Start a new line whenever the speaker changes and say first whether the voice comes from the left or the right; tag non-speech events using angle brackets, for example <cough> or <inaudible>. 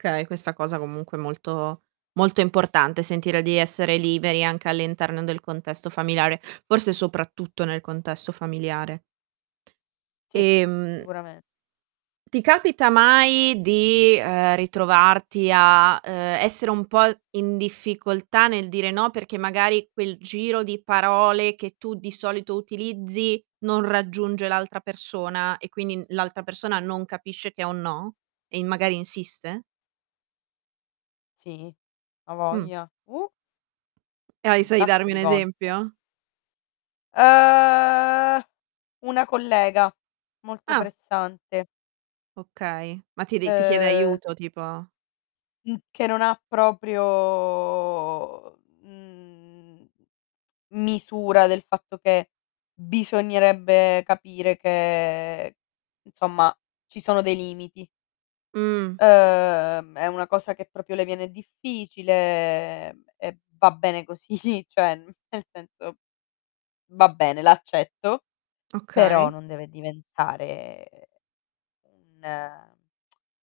right: Okay. Questa cosa comunque è molto molto importante, sentire di essere liberi anche all'interno del contesto familiare, forse soprattutto nel contesto familiare.
left: Sì,
right: Ehm
left: sicurame
right: ti capita mai di, ehm, ritrovarti a, ehm, essere un po' in difficoltà nel dire: "no", perché magari quel giro di parole che tu di solito utilizzi, non raggiunge l'altra persona e quindi n l'altra persona non capisce che è un no? E in magari insiste?
left: Sì. A
right: Mh.
left: voglia, uh!
right: E hai
left: Un
right: sai
left: sacco
right: darmi un
left: di volte.
right: esempio?
left: Uhm, una collega, molto
right: Ah.
left: pressante.
right: Okay. Ma ti dei ti chiede
left: Uhm
right: aiuto, tipo?
left: Mh, che non ha proprio, mhmm, misura del fatto che bisognerebbe capire che, insomma, ci sono dei limiti.
right: Mh.
left: Uhm, è una cosa che proprio le viene difficile, e va bene così. Cioè, n nel senso: va bene, l'accetto, però
right: Okay.
left: non deve diventare un <tsk>